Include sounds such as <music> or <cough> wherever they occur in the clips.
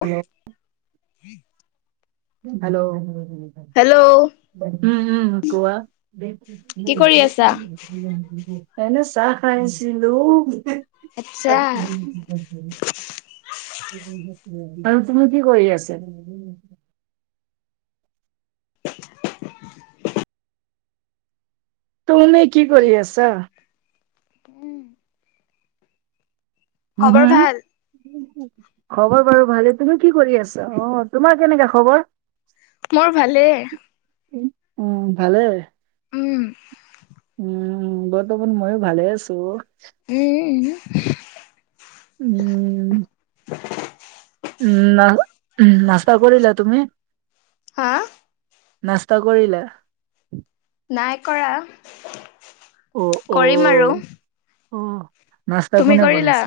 Hello. <inaudible> Hello. Hello. উম-উম গোৱা। কি কৰি আছা? এনে চাহ খাই আছিলো। <unintelligible> আচ্ছা <unintelligible> আৰু তুমি কি কৰি আছে? <unintelligible> তুমি কি কৰি আছা? উম্। উম। ভাল? খবৰ বাৰু ভালেই, তুমি কি কৰি আছা, অ', তোমাৰ কেনেকা খবৰ। মোৰ ভালেই। উম, ভালে। উম। উম, বৰ্তমান ময়ো ভালে আছো। উম। উম। উম না উম, নাস্তা কৰিলা তুমি? হা? নাস্তা কৰিলা? নাই কৰা, অ কৰিম অ। আৰু। অ'। নাস্তা তুমি কোনে কৰিলা? বনাইছে।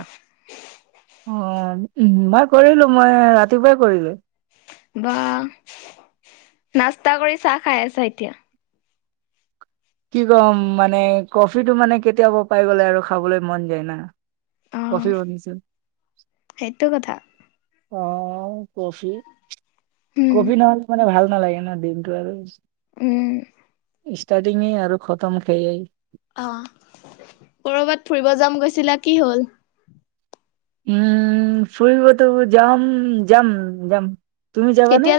অ', উম মই কৰিলো, মই ৰাতিপুৱাই কৰিলো। বাহ, নাস্তা কৰি চাহ খাই আছা এতিয়া। কি ক'ম মানে কফিটো মানে কেতিয়াবা পাই গ'লে আৰু খাবলৈ মন যায় না। অ কফি বনিছে। সেইটো কথা অ', উম কফি-কফি নহ'লে মানে ভাল নালাগে ন দিনটো আৰু। উম। ষ্টাৰ্টিং এই আৰু খতম সেয়েই। অ', ক'ৰবাত ফুৰিব যাম কৈছিলা, কি হ'ল? উম, ফুৰিবতো মই যাম, যাম-যাম। তুমি যাবা নে?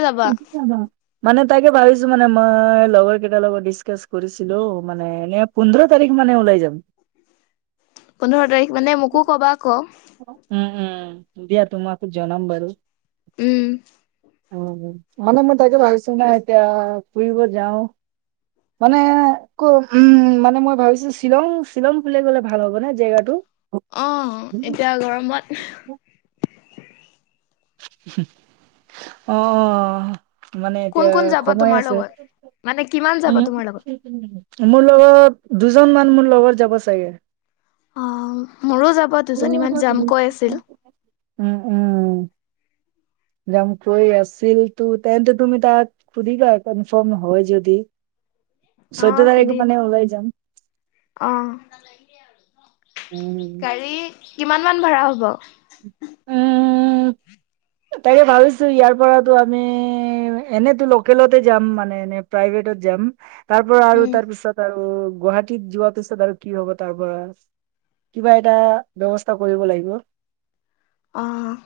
মানে তাকে ভাবিছো মানে মই লগৰ কেইটাৰ লগত ডিচকাচ কৰিছিলো, মানে এনে পোন্ধৰ তাৰিখ মানে ওলাই যাম। পোন্ধৰ তাৰিখ মানে মোকো ক'বা আক'। উম-উম, দিয়া তোমাকো জনাম বাৰু। উম। অ', মানে মই তাকে ভাবিছো না, এতিয়া ফুৰিব যাওঁ। মানে, উম মানে মই ভাবিছো, শ্বিলং-শ্বিলং ফালে গ'লে ভাল হ'ব নে জেগাটো? অ', এতিয়া গৰমত অ'। মানে কোন এতিয়া কোন যাবা সময় তোমাৰ আছে লগত? মানে কিমান যাবা তোমাৰ <unintelligible> লগত? মোৰ লগত, দুজন মান মোৰ লগত যাব চাগে। অ', মোৰো যাব, দুজনী মান যাম কৈ আছিল। উম উম <inaudible> যাম কৈ আছিল, ত' তেন্তে তুমি তাক সুধিবা আক' কনফাৰ্ম হয় যদি। চৈধ্য অ', তাৰিখ সুধিম মানে ওলাই যাম। অ'। উম, গাড়ী, কিমান মান ভাড়া হ'ব? উম তাকে ভাবিছোঁ, ইয়াৰ পৰাতো আমি এনেতো লোকেলতে যাম মানে এনে প্ৰাইভেটত যাম, তাৰ পৰা আৰু উম। তাৰপিছত আৰু গুৱাহাটীত যোৱা পিছত আৰু কি হ'ব তাৰ পৰা? কিবা এটা ব্যৱস্থা কৰিব লাগিব। অ'।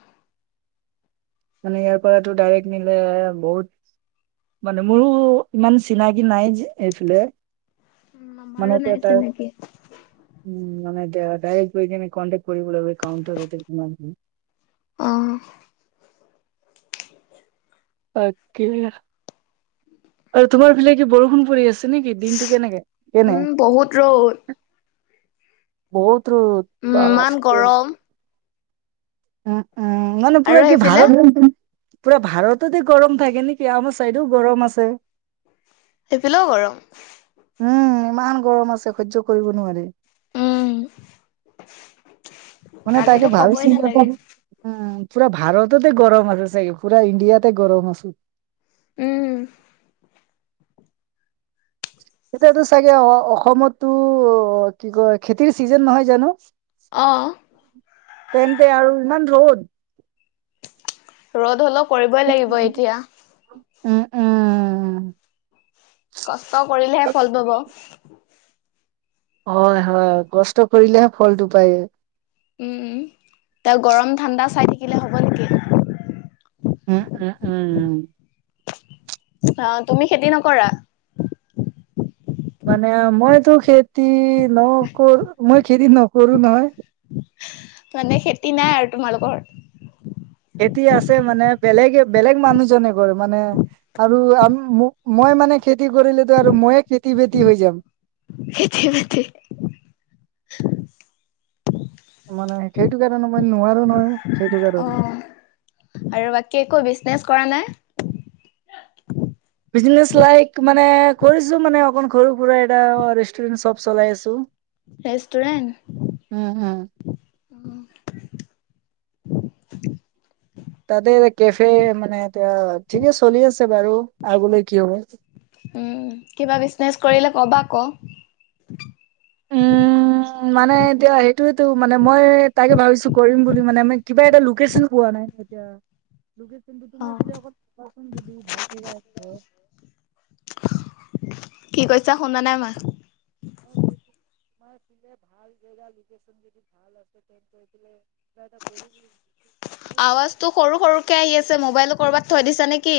মানে ইয়াৰ পৰা তোৰ ডাইৰেক্ট নিলে বহুত মানে মোৰো ইমান চিনাকি নাই যে, এইফালে। উম আমাৰো মানে নাই <unintelligible> এটা চিনাকি। উম, মানে য়া, ডাইৰেক্ট গৈ কেনে কণ্টেক্ট কৰিবলৈ <unintelligible> অ'। তাকে, আৰু তোমাৰ ফিলে কি বৰষুণ পৰি আছ নেকি? দিনটো কেনেকে? কেনে? উম বহুত ৰ'দ বহুত উম ইমান <unintelligible> গৰম উম, উম, ন, ন, আৰু পুৰা কি সেইফালে ভাৰত <unintelligible> পুৰা ভাৰততে গৰম থাকে নেকি, আমাৰ চাইডেয়ো গৰম আছে। এইফালেয়ো গৰম। উম, ইমান গৰম আছে সহ্য কৰিব নোৱাৰি। উম। মানে তাকে, কালিতো ক'বই ভাবিছোঁ নালাগে। <unintelligible> পুৰা ভাৰততে গৰম আছে চাগে, পুৰা ইণ্ডিয়াতে গৰম আছ। উম। এতিয়াতো চাগে অ', অসমতো কি কয়, খেতিৰ চিজন নহয় জানোঁ? আহ তেন্তে আৰু ইমান ৰ'দ ৰ'দ হ'লেও কৰিবই লাগিব এতিয়া উম উম কষ্ট কৰিলেহে ফল পাব হয় হয় কষ্ট কৰিলেহে ফলটো পায় উম তাৰ গৰম ঠাণ্ডা চাই থাকিলে হ'ব নেকি উম উম উম উ অ তুমি খেতি নকৰা মানে মইতো খেতি নকৰো মই খেতি নকৰো নহয় মানে খেতি নাই আৰু তোমালোকৰ এতিয়া আছে মানে, বেলেগে-বেলেগ মানুহজনে ঘৰ মানে আৰু আ-ম-মো-মই মই মানে খেতি কৰিলেতো আৰু মইয়ে খেতি-বেতি হৈ যাম। খেতি-বেতি মানে সেইটো কাৰণে মই নোৱাৰো নহয়। সেইটো কাৰণে অ', আৰু বাকী একো বিজনেচ কৰা নাই? বিজনেছ লাইক মানে কৰিছো মানে অকন সৰু-সুৰা এটা ৰেষ্টুৰেণ্ট চব চলাই আছো। উম, উম। ৰেষ্টুৰেণ্ট, উম। তাতে এটা কেফে মানে এতিয়া ঠিকে চলি আছে বাৰু আগলৈ কি হ'ব। উম, কিবা বিজনেচ কৰিলে কবা আকৌ। উম, মানে এতিয়া সেইটোয়েতো, মানে মই তাকে ভাবিছো কৰিম বুলি মানে কিবা এটা লোকেশ্যন পোৱা না নাই এতিয়া। লোকেশ্যনটো অ তোমাৰ ফালে চাবাচোন যদি ভাল জেগা <unintelligible> <inaudible> কি কৈছা শুনা নাই মই। <unintelligible> <unintelligible> আৱাজটো সৰু-সৰুকৈ আহি আছে। মোবাইলটো কৰবাত থৈ দিছা নেকি?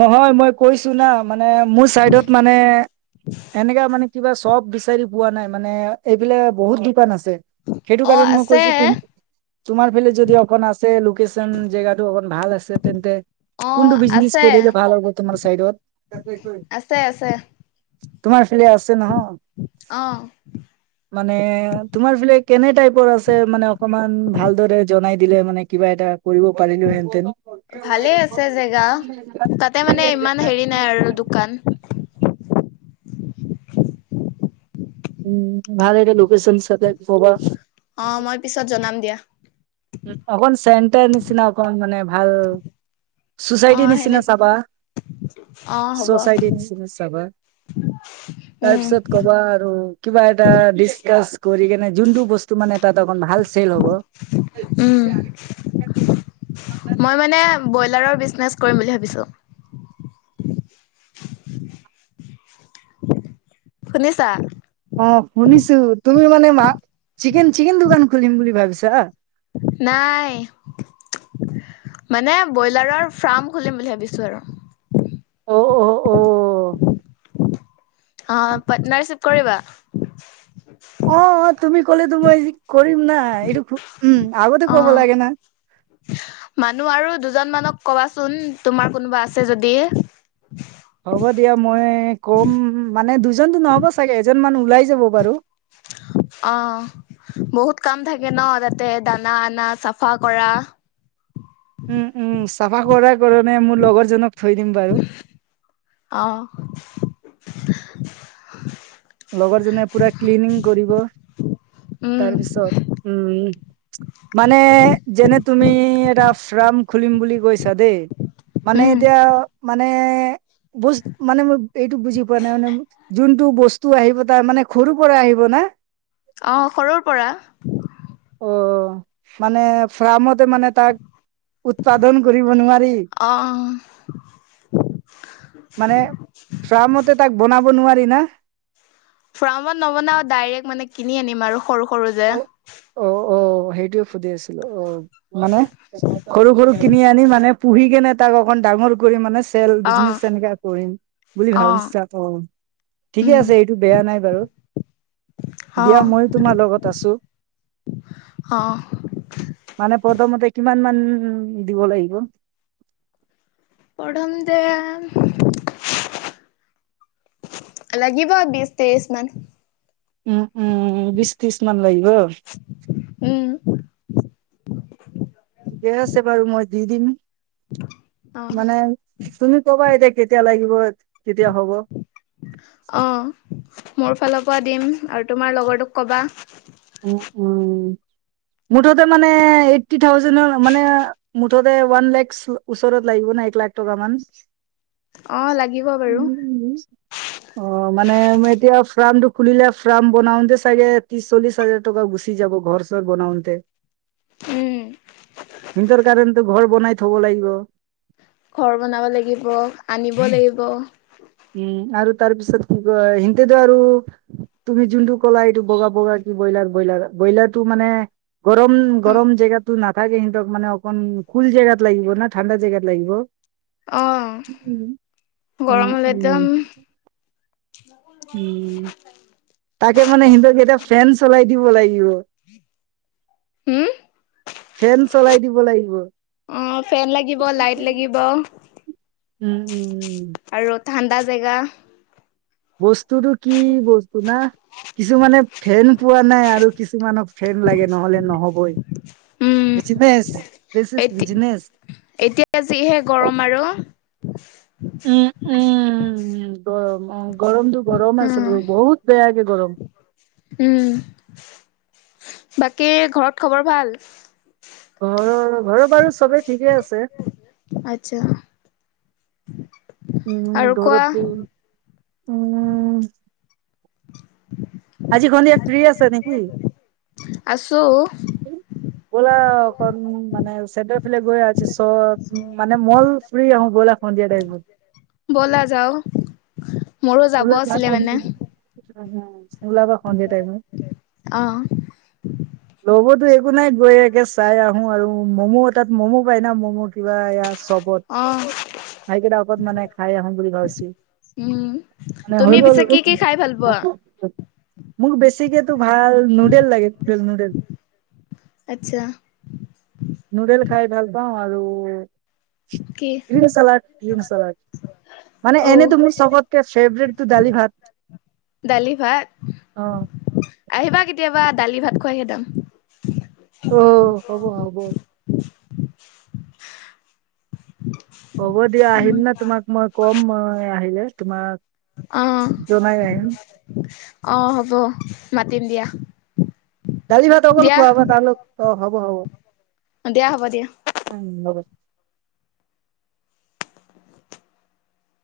নহয় মই কৈছো না, মানে মোৰ চাইডত মানে এনেকা মানে কিবা চপ বিচাৰি পোৱা নাই, মানে এইবিলাক বহুত দোকান আছে। সেইটো অ কাৰণ মই আছে কৈছো তুম তোমাৰ ফালে যদি অকণ আছে লোকেশ্যন, জেগাটো অকন ভাল আছে তেন্তে কোনটো অ', বিজনেচ আছে কৰিলে ভাল হ'ব তোমাৰ চাইডত। <unintelligible> আছে আছে তোমাৰ ফালে আছে নহ অ মানে তোমাৰ ফালে কেনে টাইপৰ আছে মানে অকল ইমান ভালদৰে জনাই দিলে মানে কিবা এটা কৰিব পাৰিলোহেনতেন। ভালে আছে জেগা। তাতে মানে ইমান হেৰি নাই আৰু দোকান। উম, ভাল এটা লোকেচন চাইডে কবা? অ, মই পিছত জনাম দিয়া। অকমান চেন্তে নিচিনা অকমান মানে ভাল অ চোচাইটি সেনে নিচিনা অ হ'ব চাবা-চচাইটি নিচিনা চাবা। উম তাৰপিছত ক'বা আৰু কিবা এটা ডিচকাছ কৰি কেনে যোনটো বস্তু মানে তাত অকণ ভাল চেল হ'ব উম, মই মানে ব্ৰইলাৰৰ বিজনেছ কৰিম বুলি ভাবিছোঁ <unintelligible> শুনিছা? অ', শুনিছো, তুমি মানে মা চিকেন-চিকেন দোকান খুলিম বুলি ভাবিছা? নাই। মানে ব্ৰইলাৰৰ ফ্ৰাম খুলিম বুলি ভাবিছো আৰু। অ' অ' অ'। অ', পাৰ্টনাৰচিভ কৰিবা? অ' অ', তুমি ক'লেটো মই কৰিম না, এইটো উম, আগতে অ ক'ব লাগে না। মানুহ আৰু দুজন মানক ক'বাচোন তোমাৰ কোনোবা আছে যদি। হ'ব দিয়া মই কম, মানে দুজনতো নহ'ব চাগে এজন মান ওলাই যাব বাৰু। অ', বহুত কাম থাকে ন, তাত তে দানা আনা, চাফা কৰা উম উম, চাফা কৰাৰ কাৰণে মোৰ লগৰ জনক অ'। লগৰজনে পুৰা ক্লিনিং কৰিব। উম তাৰ পিছত, উম, মানে যেনে তুমি এটা শ্ৰাম খুলিম বুলি কৈছা দেই, মানে উম এতিয়া মানে মানে, বুজ, মানে মই এইটো বুজি পোৱা নাই মানে যোনটো বস্ তো আহিব তাৰ মানে সৰুৰ পৰা আহিব না? অ', সৰুৰ পৰা। অ মানে ফ্ৰামত মানে তাক উৎপাদন কৰিব নোৱাৰি। অ মানে ফ্ৰমতে তাক বনাব নোৱাৰি না। ফ্ৰাৰ্মত নবনাও ডাইৰেক মানে কিনি আনিম আৰু সৰু-সৰু যে। অ অ অ, সেইটোয়ে সুদি আছিলো অ, মানে সৰু-সৰু কিনি আনি মানে পুহি কেনে তাক অকণ ডাঙৰ কৰি মানে তেল অ বিজনেছ এনেকাে কৰিম বুলি অ ভাবিছা আকৌ। ঠিকে উম আছে এইটো বেয়া নাই বাৰু, অ দিয়া মইও তোমাৰ লগত আছোঁ, অ মানে প্ৰথমতে কিমানমান উম উম দিব লাগিব। <unintelligible> লাগিব বিছ ত্ৰিশ মান। উম উম বিশ ত্ৰিশ মান লাগিব? উম ঠিকে আছে বাৰু মই দি দিম। <inaudible> মানে তুমি ক'বা এতিয়া কেতিয়া লাগিব, কেতিয়া হ'ব। অ', মোৰ ফালৰ পৰা দিম আৰু তোমাৰ লগৰটোক ক'বা। উম, উম। মুঠতে মানে এইটটি থাউজেণৰ, মানে মুঠতে ওৱান লেক্স ওচৰত লাগিব ন এক লাখ টকা মান। অ লাগিব বাৰু অ', মানে মই এতিয়াও ফাৰ্মটো খুলিলে ফাৰ্ম বনাওঁতে চাগে ত্ৰিশ চল্লিশ হাজাৰ টকা গুচি যাব, ঘৰ চৰ বনাওঁতে। উম সিহঁতৰ কাৰণেটো ঘৰ বনাই থ'ব লাগিব। ঘৰ বনাব লাগিব, আনিব লাগিব। উম, আৰু তাৰপিছত কি কয় সিহঁতেটো আৰু তুমি যোনটো ক'লা এইটো বগা বগা ব্ৰইলাৰ, ব্ৰইলাৰ, ব্ৰইলাৰটো মানে গৰম গৰম জেগাতো নাথ তাকে, ইহিতক মানে অকণ মুকলি জেগাত লাগিব না, ঠাণ্ডা জেগাত লাগিব। অ', উম উম গৰম হ'লেটো উম, তাকে মানে সিহঁতক এতিয়া ফেন চলাই দিব লাগিব। <inaudible> হুম? ফেন চলাই দিব লাগিব অ', ফেন লাগিব, লাইট লাগিব। উম, উম, উম। আৰু ঠাণ্ডা জেগা। বস্তুটো কি বস্তু না? কিছুমানে ফেন পোৱা নাই আৰু কিছুমানক ফেন লাগে, নহ'লে নহ'বই। উম বিজনেচ, দিচ ইজ এতি বিজনেচ। এতিয়া যিহে গৰম আৰু। উম, উম, গৰম অ', গৰমটো গৰম আছে উম বহুত বেয়াকে গৰম। উম বাকী ঘৰত খবৰ ভাল? ঘৰৰ, ঘৰৰ বাৰু চবেই ঠিকে আছে। আচ্ছা <inaudible> আৰু কোৱা <unintelligible> আজি সন্ধিয়া ফ্ৰী আচা নেকি? আছো <unintelligible> ফুৰি আহোঁ ব'লা সন্ধিয়া টাইমত। ব'লা যাওঁ। মোৰো যাব ওলাবা আছিলে মানে। উম, ওলাবা সন্ধিয়া টাইমত। অ'। ল'বতো একো নাই। গৈ একে চাই আহো আৰু ম'ম' তাত ম'ম' পাই না ম'ম' কিবা ইয়াত। সবত অ', হাইবিলকত খাই আহোঁ বুলি ভাবিছো। উম, নে, হৈ তুমি গ'ল পিছে কি কি খাই ভাল পোৱা? <inaudible> মোক বেছিকেতো ভাল নুডেল লাগে নুডেল নুডেল। আটচা। নুডেল খাই ভাল পাওঁ, আৰু কি গ্ৰীণ চালাড, গ্ৰীণ চালাড। মানে অ', এনেইতো মোৰ চবতকে ফেভৰেটটো দালি ভাত। দালি ভাত? অ আহিবা কেতিয়াবা দালি ভাত খুৱাই খেডাম। অ' হ'ব হ'ব। হ'ব দিয়া আহিম না তোমাক মই কম মই আহিলে তোমাক জনাই আহিম। অহ হ'ব, মাতিম দিয়া। দালি-ভাত অকল দিয়া, খোৱাব <unintelligible> অ হ'ব হ'ব। দিয়া হ'ব দিয়া। উম হ'ব